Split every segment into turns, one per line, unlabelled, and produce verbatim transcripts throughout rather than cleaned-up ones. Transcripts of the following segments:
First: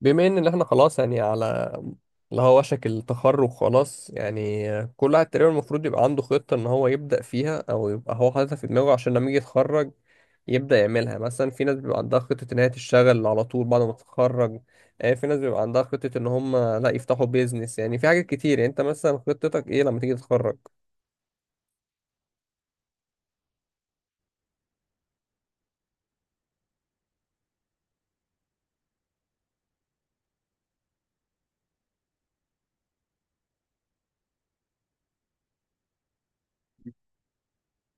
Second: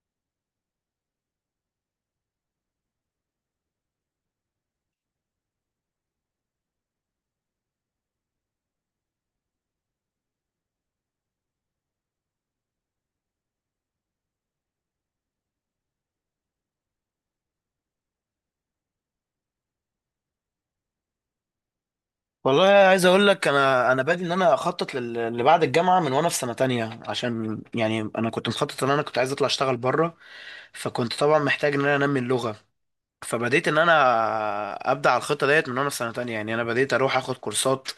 بما ان إن احنا خلاص يعني على اللي هو وشك التخرج، خلاص يعني كل واحد تقريبا المفروض يبقى عنده خطة ان هو يبدأ فيها او يبقى هو حاططها في دماغه عشان لما يجي يتخرج يبدأ يعملها. مثلا في ناس بيبقى عندها خطة ان هي تشتغل على طول بعد ما تتخرج. آه، في ناس بيبقى عندها خطة ان هم لا يفتحوا بيزنس، يعني في حاجات كتير. يعني انت مثلا خطتك ايه لما تيجي تتخرج؟
والله عايز اقول لك انا انا بادئ ان انا اخطط لل- اللي بعد الجامعه من وانا في سنه تانية، عشان يعني انا كنت مخطط ان انا كنت عايز اطلع اشتغل بره. فكنت طبعا محتاج ان انا انمي اللغه. فبديت ان انا ابدا على الخطه ديت من وانا في سنه تانية. يعني انا بديت اروح اخد كورسات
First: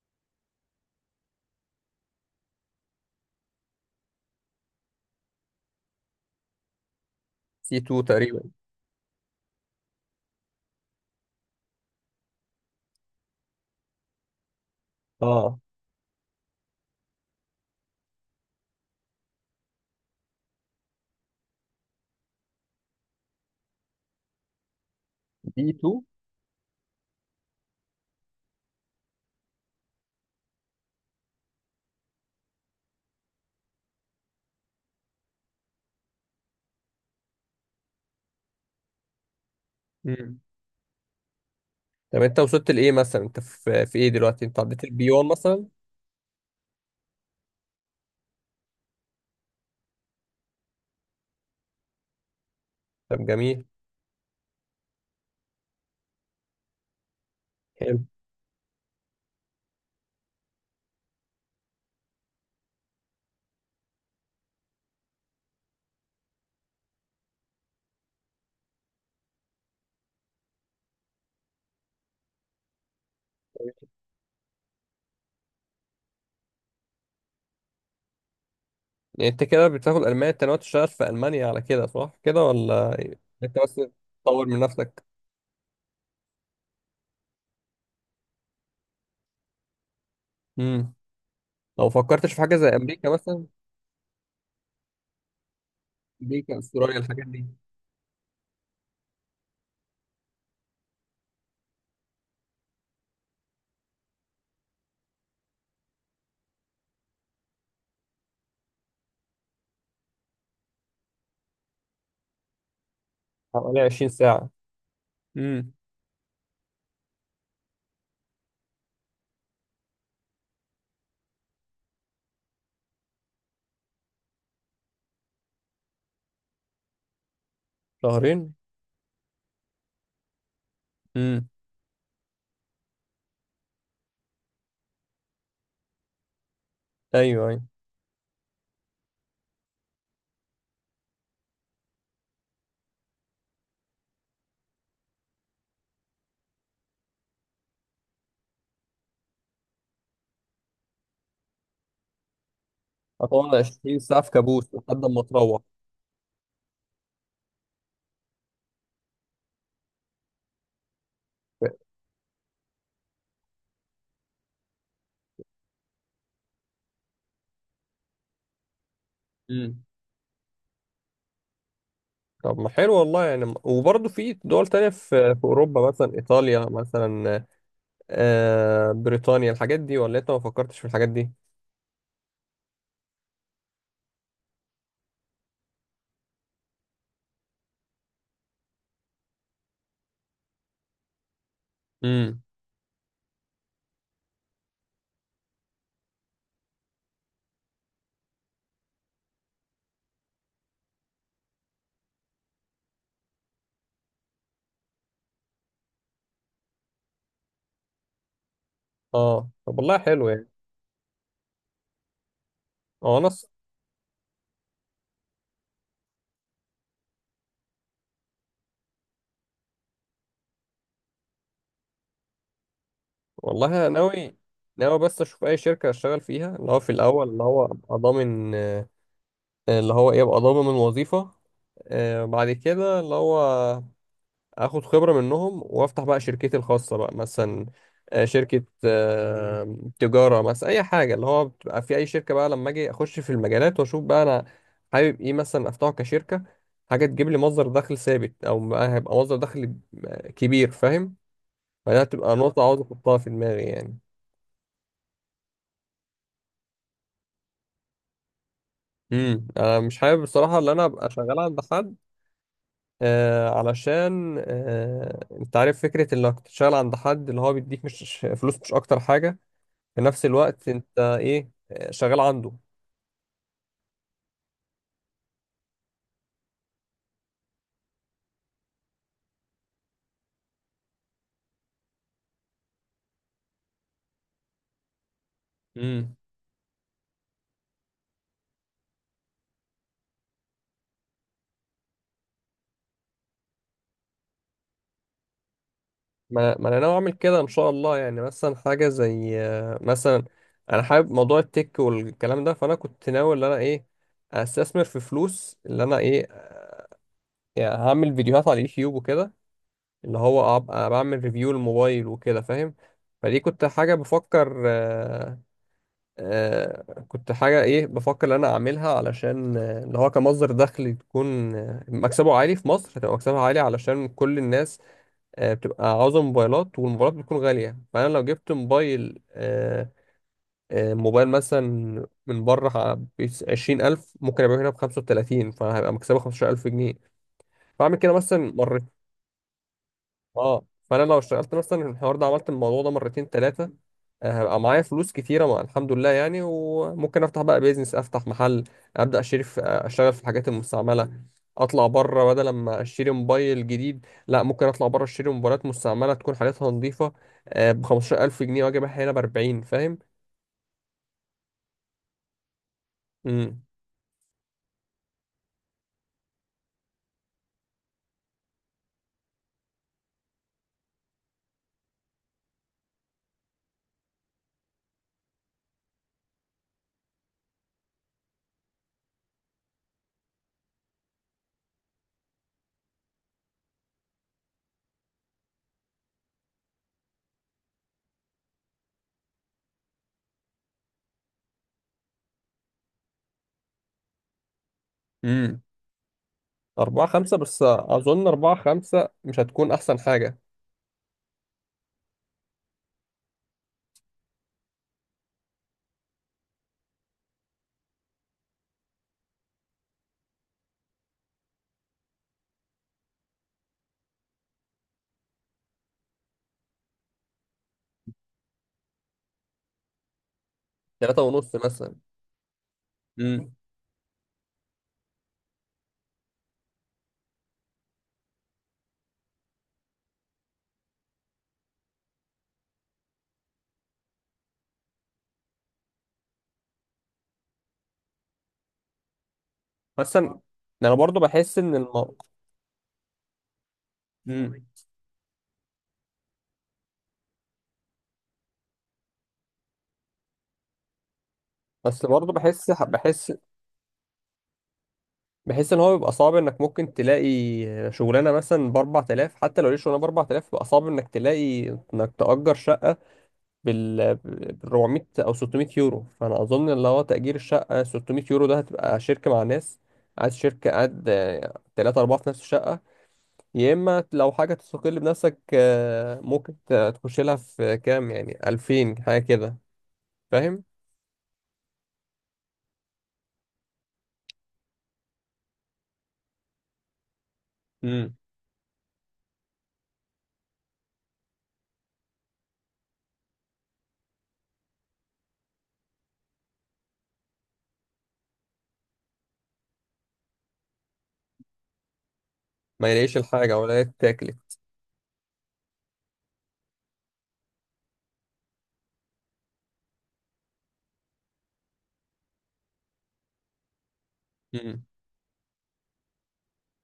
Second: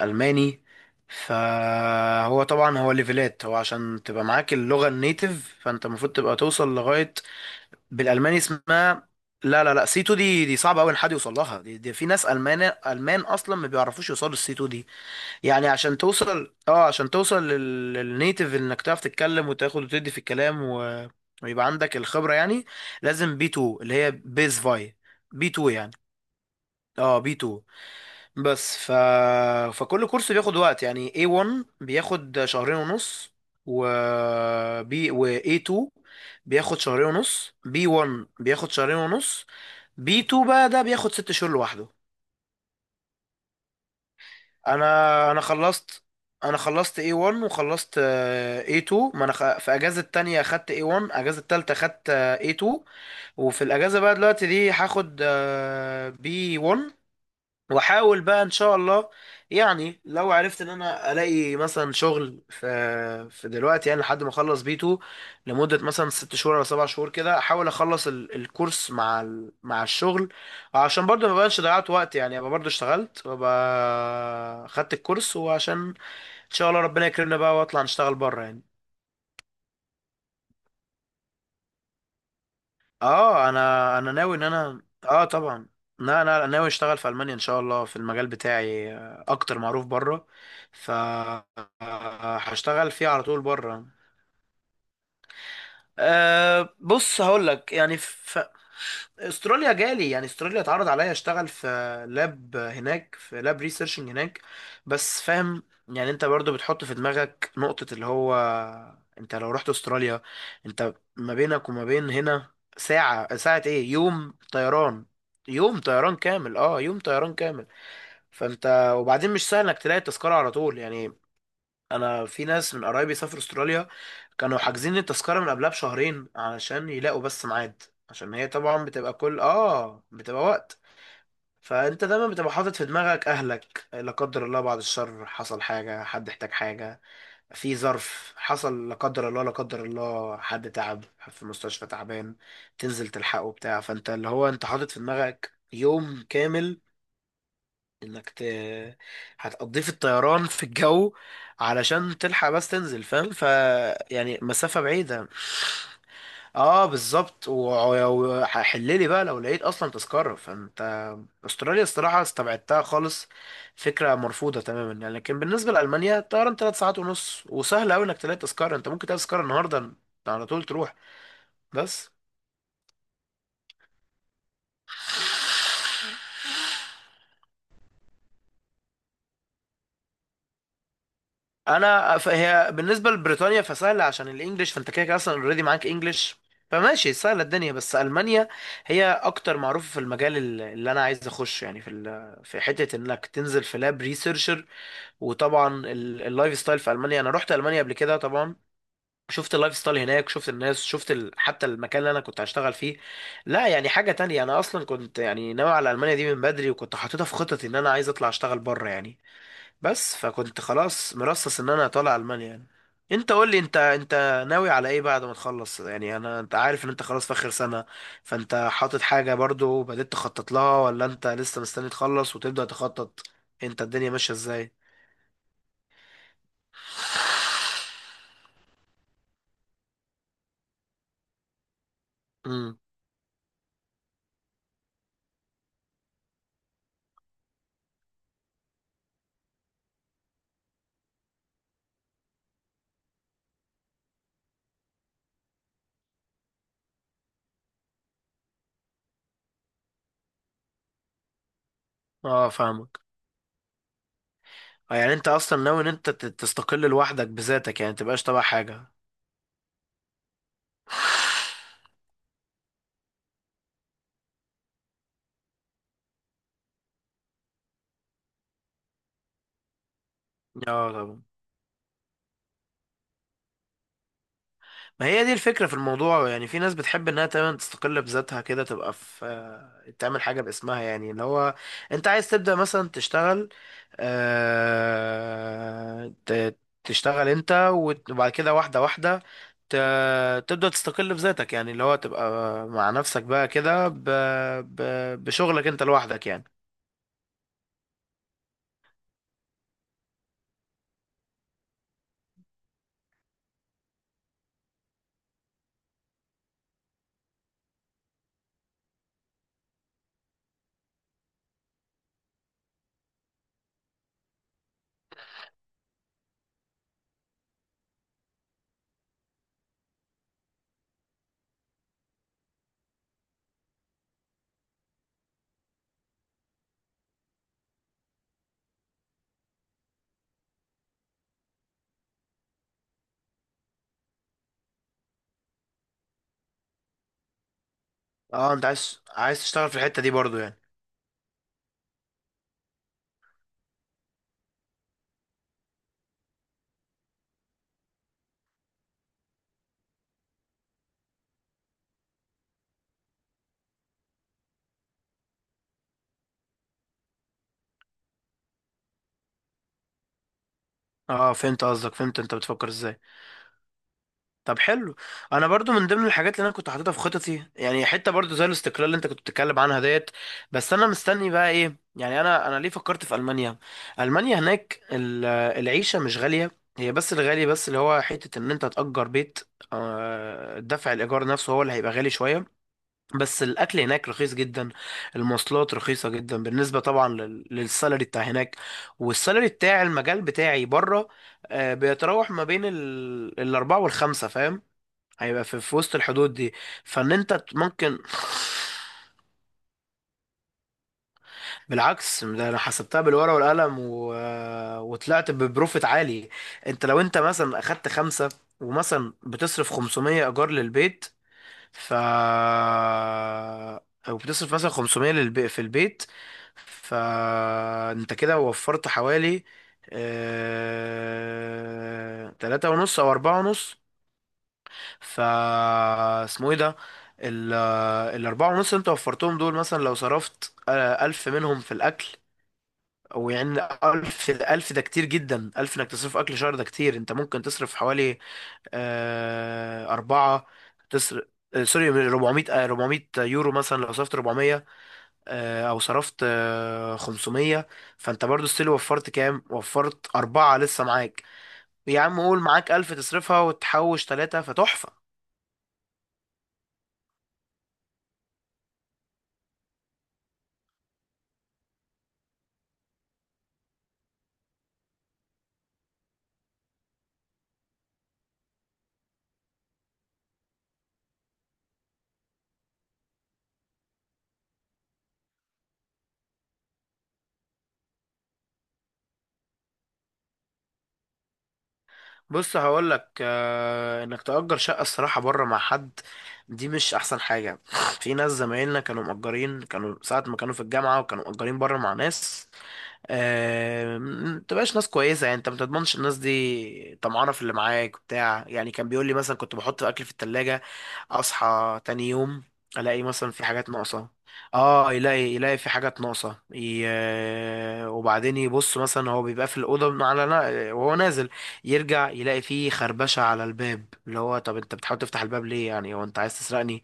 الماني. فهو طبعا هو ليفلات، هو عشان تبقى معاك اللغه النيتيف فانت المفروض تبقى توصل لغايه
سي اتنين
بالالماني
تقريبا.
اسمها... لا لا لا، سي 2. دي دي صعبه قوي ان حد يوصل لها، دي, دي في ناس المان المان اصلا ما بيعرفوش يوصلوا السي سي تو دي.
اه،
يعني عشان توصل، اه عشان توصل لل- للنيتيف، انك تعرف تتكلم وتاخد وتدي في الكلام و... ويبقى عندك الخبرة يعني. لازم بي 2 اللي هي بيز فاي. بي
بي
2 يعني.
اتنين.
اه بي 2. بس ف... فكل كورس بياخد وقت. يعني اي 1 بياخد شهرين ونص، و بي و اي 2 بياخد شهرين ونص. بي 1 بياخد شهرين ونص. بي
امم.
2 بقى ده بياخد ست شهور لوحده.
طب انت وصلت لايه مثلا؟ انت في في ايه دلوقتي؟ انت عديت البي واحد
انا انا
مثلا؟
خلصت. انا خلصت اي وان، وخلصت آه، اي تو. ما انا خ... في اجازة تانية خدت اي وان، اجازة تالتة خدت آه، اي تو.
طب جميل.
وفي الاجازة بقى دلوقتي دي هاخد آه، بي وان،
حلو.
واحاول بقى ان شاء الله. يعني لو عرفت ان انا الاقي مثلا شغل في في دلوقتي يعني، لحد ما اخلص بيتو لمده مثلا ست شهور او سبع شهور كده، احاول اخلص ال- الكورس مع ال... مع الشغل. عشان برضه ما بقاش ضيعت وقت يعني، ابقى برضه اشتغلت وابقى خدت الكورس، وعشان ان شاء الله ربنا يكرمنا بقى واطلع نشتغل بره يعني.
يعني انت كده بتاخد الماني، انت ناوي تشتغل في المانيا على كده، صح كده ولا
اه
انت بس
انا انا ناوي ان
تطور من
انا،
نفسك؟
اه طبعا. لا لا لا، ناوي اشتغل في المانيا ان شاء الله في المجال بتاعي، آه، اكتر معروف بره. ف
امم.
آه،
لو فكرتش في حاجه زي
هشتغل فيه
امريكا
على طول
مثلا؟
بره.
امريكا،
أه
استراليا،
بص
الحاجات دي؟
هقول لك يعني، في... استراليا جالي، يعني استراليا اتعرض عليا اشتغل في لاب هناك، في لاب ريسيرشنج هناك. بس فاهم، يعني انت برضو بتحط في دماغك نقطة اللي هو، انت لو رحت استراليا، انت ما بينك وما بين هنا ساعة ساعة
حوالي
ايه،
عشرين
يوم
ساعه.
طيران.
امم.
يوم طيران كامل. اه يوم طيران كامل. فانت وبعدين مش سهل انك تلاقي التذكرة على طول يعني. انا في ناس من قرايبي سافروا استراليا، كانوا حاجزين التذكره من قبلها بشهرين علشان يلاقوا بس ميعاد. عشان هي
شهرين.
طبعا بتبقى كل، اه بتبقى وقت.
امم.
فانت دايما بتبقى حاطط في دماغك اهلك، لا قدر الله بعد الشر حصل حاجه، حد احتاج حاجه،
ايوه، ايوه.
في ظرف حصل لا قدر الله، لا قدر الله حد تعب في مستشفى تعبان، تنزل تلحقه بتاع. فانت اللي هو انت حاطط في دماغك يوم كامل انك ت... هتقضيه في الطيران في الجو، علشان تلحق بس تنزل، فاهم؟ ف
هتقعد عشرين ساعه في
يعني
كابوس
مسافة
لحد ما
بعيدة.
تروح.
اه بالظبط، و- وحللي بقى لو لقيت اصلا تذكرة. فانت استراليا الصراحة استبعدتها خالص، فكرة مرفوضة تماما يعني. لكن بالنسبة لألمانيا الطيران تلات ساعات ونص، وسهل اوي انك تلاقي تذكرة، انت ممكن تلاقي تذكرة
امم.
النهاردة على طول تروح. بس
طب ما حلو والله يعني، وبرضه في دول تانية في في أوروبا، مثلا إيطاليا مثلا، آه بريطانيا، الحاجات دي، ولا أنت ما فكرتش في الحاجات دي؟
انا ف- هي بالنسبه لبريطانيا فسهله عشان الانجليش، فانت كده كده اصلا اوريدي معاك انجليش، فماشي سهله الدنيا. بس المانيا هي اكتر معروفه في المجال ال- اللي انا عايز اخشه يعني، في
امم.
ال- في حته انك تنزل في لاب ريسيرشر. وطبعا ال- اللايف ستايل في المانيا، انا رحت المانيا قبل كده طبعا، شفت اللايف ستايل هناك، شفت الناس، شفت ال... حتى المكان اللي انا كنت هشتغل فيه. لا يعني حاجه تانية. انا اصلا كنت يعني ناوي على المانيا دي من بدري، وكنت حاططها في خططي ان انا عايز اطلع اشتغل بره يعني.
اه، طب والله
بس
حلو يعني.
فكنت خلاص مرصص ان انا طالع المانيا يعني.
هو أنا
انت قول لي، انت انت ناوي على ايه بعد ما تخلص يعني؟ انا انت عارف ان انت خلاص في اخر سنة، فانت حاطط حاجة برضو بدأت تخطط لها ولا انت لسه مستني تخلص وتبدأ تخطط؟
والله
انت
انا
الدنيا ماشية
ناوي.
ازاي؟
ناوي بس اشوف اي شركه اشتغل فيها، اللي هو في الاول اللي هو ابقى ضامن، آه، اللي هو ايه ابقى ضامن وظيفه. آه، بعد
امم.
كده اللي هو اخد خبره منهم، وافتح بقى شركتي الخاصه بقى مثلا، آه، شركه، آه، تجاره مثلا، اي حاجه اللي هو بتبقى في اي شركه. بقى لما اجي اخش في المجالات واشوف بقى انا حابب ايه مثلا افتحه كشركه، حاجه تجيب لي مصدر دخل ثابت، او بقى هيبقى مصدر دخل آه، كبير، فاهم؟ فده هتبقى
اه
نقطه عاوز
فاهمك.
احطها في دماغي يعني.
آه، يعني انت اصلا ناوي ان انت ت- تستقل لوحدك بذاتك، يعني متبقاش تبع حاجة.
امم. انا مش حابب بصراحه ان انا ابقى شغال عند حد، آه علشان آه انت عارف فكره انك تشتغل عند حد، اللي هو بيديك مش فلوس، مش اكتر حاجه في نفس الوقت
اه
انت
طبعا.
ايه آه، شغال عنده.
ما هي دي الفكرة في الموضوع يعني. في ناس بتحب انها تمام تستقل بذاتها كده، تبقى في آه، تعمل حاجة باسمها يعني. اللي هو انت عايز تبدأ مثلا تشتغل، آه،
امم.
ت- تشتغل انت وت- وبعد كده واحدة واحدة، ت- تبدأ تستقل بذاتك يعني، اللي هو تبقى مع نفسك بقى كده ب- ب- بشغلك انت لوحدك يعني.
ما ما انا ناوي اعمل كده ان شاء الله يعني. مثلا حاجه زي آه مثلا، انا حابب موضوع التك والكلام ده، فانا كنت ناوي ان انا ايه استثمر في فلوس اللي انا ايه، يعني هعمل فيديوهات على اليوتيوب وكده، اللي هو ابقى بعمل ريفيو الموبايل وكده، فاهم؟ فدي كنت حاجة بفكر آه آه كنت حاجة ايه بفكر ان انا اعملها، علشان آه، اللي هو كمصدر دخل، تكون آه، مكسبه عالي في مصر، هتبقى مكسبها عالي علشان كل الناس آه بتبقى عاوزة موبايلات، والموبايلات بتكون غالية. فانا لو جبت موبايل آه آه موبايل مثلا من بره بعشرين ألف، ممكن أبيعه هنا بخمسة وتلاتين، فهيبقى مكسبه خمستاشر ألف جنيه. فأعمل كده مثلا.
اه انت عايز عايز تشتغل في الحتة دي برضو يعني.
اه، فانا لو اشتغلت مثلا الحوار ده، عملت الموضوع ده مرتين ثلاثه، هبقى معايا فلوس كتيره مع الحمد لله يعني، وممكن افتح بقى بيزنس، افتح محل، ابدا اشتري في، آه، اشتغل في الحاجات المستعمله. اطلع بره بدل ما اشتري موبايل جديد، لا ممكن اطلع بره اشتري موبايلات مستعمله تكون حالتها نظيفه ب خمستاشر الف جنيه، واجي ابيعها هنا ب اربعين، فاهم؟
اه فهمت قصدك، فهمت انت بتفكر ازاي.
امم،
طب حلو. انا برضو من ضمن الحاجات اللي انا كنت حاططها في خططي يعني، حته برضو زي الاستقلال اللي انت كنت بتتكلم عنها ديت. بس انا مستني بقى ايه؟ يعني انا انا ليه فكرت في المانيا؟ المانيا هناك ال- العيشه مش غاليه. هي بس الغالي بس اللي هو حته ان انت تأجر بيت، آه، دفع الايجار نفسه هو اللي هيبقى غالي شويه. بس الاكل هناك رخيص جدا، المواصلات رخيصه جدا بالنسبه طبعا لل- للسالري بتاع هناك. والسالري بتاع المجال بتاعي بره آه، بيتراوح ما بين ال الأربعة والخمسة فاهم، هيبقى في,
امم.
في وسط الحدود دي.
اربعة،
فان انت
خمسة.
ت-
بس
ممكن
اظن اربعة، خمسة مش هتكون احسن حاجه.
بالعكس، ده انا حسبتها بالورقه والقلم و... وطلعت ببروفيت عالي. انت لو انت مثلا اخدت خمسة، ومثلا بتصرف خمسمية ايجار للبيت، ف او بتصرف مثلا خمسمية للب... في البيت، فانت كده وفرت حوالي
تلاته ونص مثلا.
آه... تلاتة ونص او اربعة
امم.
ونص. ف اسمه ايه ده، ال- الاربعة ونص اللي انت وفرتهم دول، مثلا لو صرفت آه، الف منهم في الاكل، او يعني الف، الف ده كتير جدا، الف انك تصرف اكل شهر ده كتير، انت ممكن تصرف حوالي آه،
مثلا
أربعة
انا برضو
تصرف،
بحس ان
سوري
الموضوع،
اربعمية، آه، اربعمية يورو، مثلا لو صرفت اربعمية آه، او صرفت آه، خمسمية. فانت برضو ستيل وفرت كام، وفرت أربعة لسه معاك. يا
بس
عم
برضه
قول
بحس
معاك الف
بحس
تصرفها وتحوش ثلاثة، فتحفة.
بحس ان هو بيبقى صعب انك ممكن تلاقي شغلانه مثلا ب اربعة الاف، حتى لو ليش شغلانه ب اربعة الاف بيبقى صعب انك تلاقي انك تأجر شقه بال بال اربعميه او ستميه يورو. فانا اظن اللي هو تأجير الشقه ستميه يورو ده هتبقى شركه مع ناس، قاعد شركه، قاعد ثلاثة أربعة في نفس الشقة. يا إما لو حاجة تستقل بنفسك، آه، ممكن ت- تخش لها في كام، يعني الفين حاجة كده، فاهم؟
بص هقول لك، آه انك تأجر شقة الصراحة بره مع حد، دي مش احسن حاجة. في
مم.
ناس زمايلنا كانوا مأجرين، كانوا ساعة ما كانوا في الجامعة، وكانوا مأجرين بره مع ناس، آه، ما تبقاش ناس كويسه يعني، انت ما تضمنش الناس دي طمعانه في اللي معاك بتاع يعني. كان بيقول لي مثلا كنت بحط اكل في التلاجة، اصحى تاني يوم
ما
الاقي
يلاقيش
مثلا في
الحاجة
حاجات
ولا
ناقصه.
تاكل.
اه يلاقي يلاقي في حاجات ناقصه ي... آه، وبعدين يبص مثلا هو بيبقى في الاوضه على نا- وهو نازل، يرجع يلاقي فيه خربشه على الباب. اللي هو طب انت
مم.
بتحاول تفتح الباب ليه يعني؟ هو انت عايز تسرقني؟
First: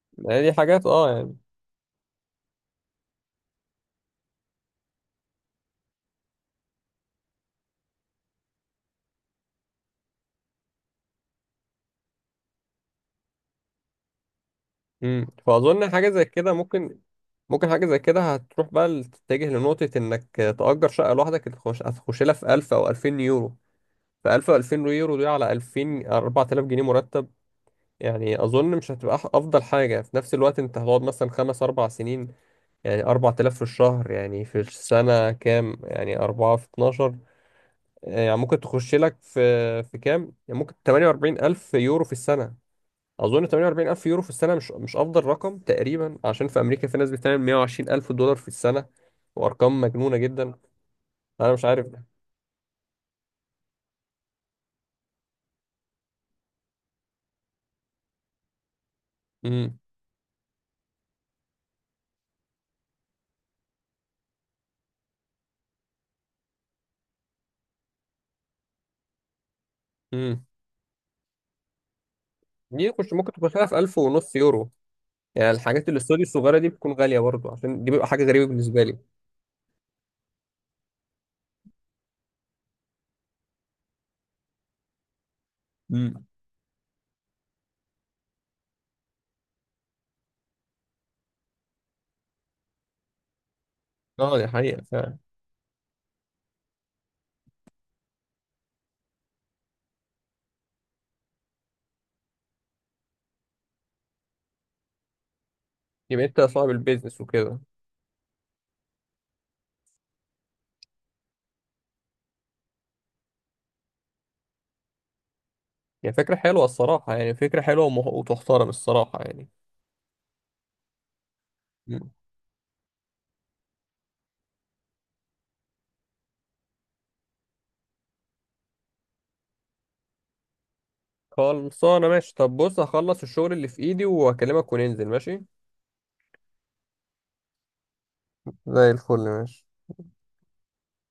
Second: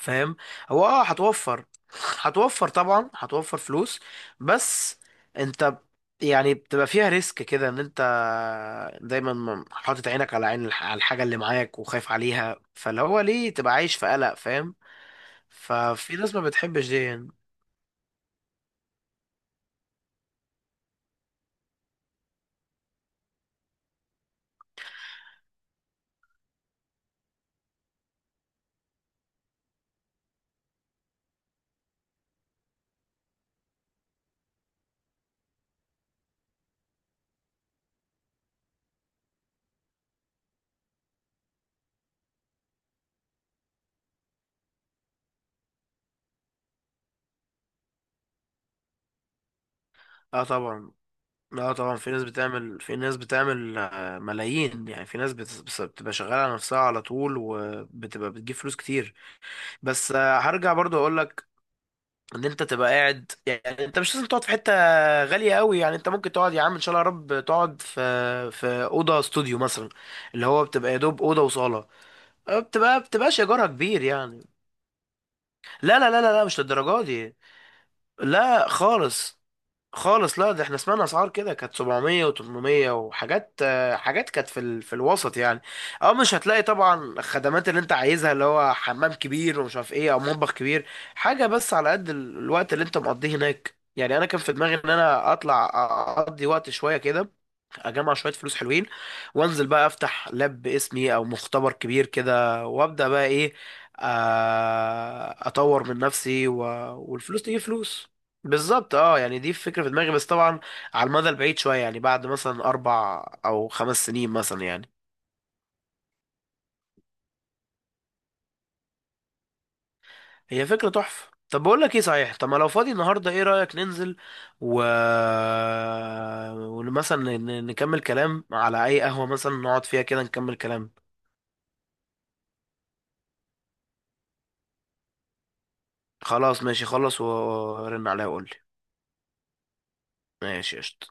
فاهم.
يعني دي حاجات
هو اه
اه يعني.
هتوفر هتوفر طبعا هتوفر فلوس، بس انت يعني بتبقى فيها ريسك كده ان انت دايما م- حاطط عينك على عين الح- على الحاجة اللي معاك، وخايف عليها. فاللي هو ليه تبقى عايش في قلق؟ فاهم.
امم، فاظن حاجه
ففي
زي
ناس ما
كده
بتحبش
ممكن.
دي يعني.
ممكن حاجه زي كده هتروح بقى تتجه لنقطه انك تأجر شقه لوحدك، هتخش هتخش لها في الف او الفين يورو. ف الف او الفين يورو دي، على الفين، اربعة الاف جنيه مرتب. يعني اظن مش هتبقى أح- افضل حاجه في نفس الوقت، انت هتقعد مثلا خمس اربع سنين، يعني اربعة الاف في الشهر، يعني في السنه كام؟ يعني اربعة في اتناشر، يعني ممكن تخش لك في في كام، يعني ممكن تمانية واربعين الف يورو في السنه. اظن تمانية واربعين الف يورو في السنه مش مش افضل رقم تقريبا، عشان في امريكا في ناس بتعمل مائة وعشرين الف دولار في السنه، وارقام مجنونه
اه
جدا.
طبعا.
انا مش
اه
عارف
طبعا
ده.
في ناس بتعمل، في ناس بتعمل آه، ملايين يعني، في ناس بت- بس- بتبقى شغالة على نفسها على طول، وبتبقى بتجيب فلوس كتير.
امم،
بس آه، هرجع برضو اقول لك ان انت تبقى قاعد يعني، انت مش لازم تقعد في حته غاليه قوي يعني، انت ممكن تقعد يا عم ان شاء الله يا رب تقعد في في اوضه استوديو مثلا،
امم.
اللي هو بتبقى يا دوب اوضه وصاله، أه،
دي
بتبقى
مش ممكن
بتبقاش
تكون
ايجارها
خلال في الف
كبير
ونص
يعني.
يورو؟ يعني الحاجات
لا لا لا
الاستوديو
لا لا،
الصغيره
مش
دي بتكون
للدرجه
غاليه
دي.
برضه؟ عشان دي بيبقى حاجه غريبه
لا
بالنسبه لي.
خالص، خالص لا، ده احنا سمعنا اسعار كده كانت سبعمية وتمنمية، وحاجات آه، حاجات كانت في ال... في الوسط يعني. اه
امم.
مش هتلاقي طبعا الخدمات اللي انت عايزها، اللي هو حمام كبير ومش عارف ايه او مطبخ كبير، حاجه بس على قد ال- الوقت اللي انت مقضيه هناك يعني. انا
اه،
كان
دي
في دماغي
حقيقه
ان
فعلا.
انا اطلع اقضي وقت شويه كده، اجمع شويه فلوس حلوين، وانزل بقى افتح لاب باسمي او مختبر كبير كده، وابدا بقى ايه، آه، اطور من
يبقى انت
نفسي و...
صاحب البيزنس
والفلوس
وكده.
تجيب فلوس. بالظبط اه، يعني دي فكره في دماغي، بس طبعا على المدى البعيد شويه يعني، بعد مثلا اربع او خمس سنين مثلا يعني.
يعني فكره حلوه الصراحه، يعني فكره حلوه ومه- وتحترم الصراحه يعني.
هي فكره تحفه. طب بقول لك ايه
مم.
صحيح، طب ما لو فاضي النهارده ايه رايك ننزل، و ومثلا نكمل كلام على اي قهوه مثلا نقعد فيها كده نكمل كلام.
خلصانه ماشي. طب بص، هخلص الشغل اللي في ايدي واكلمك وننزل، ماشي.
خلاص ماشي، خلص ورن عليها وقول لي.
زي الفل، ماشي.
ماشي قشطة.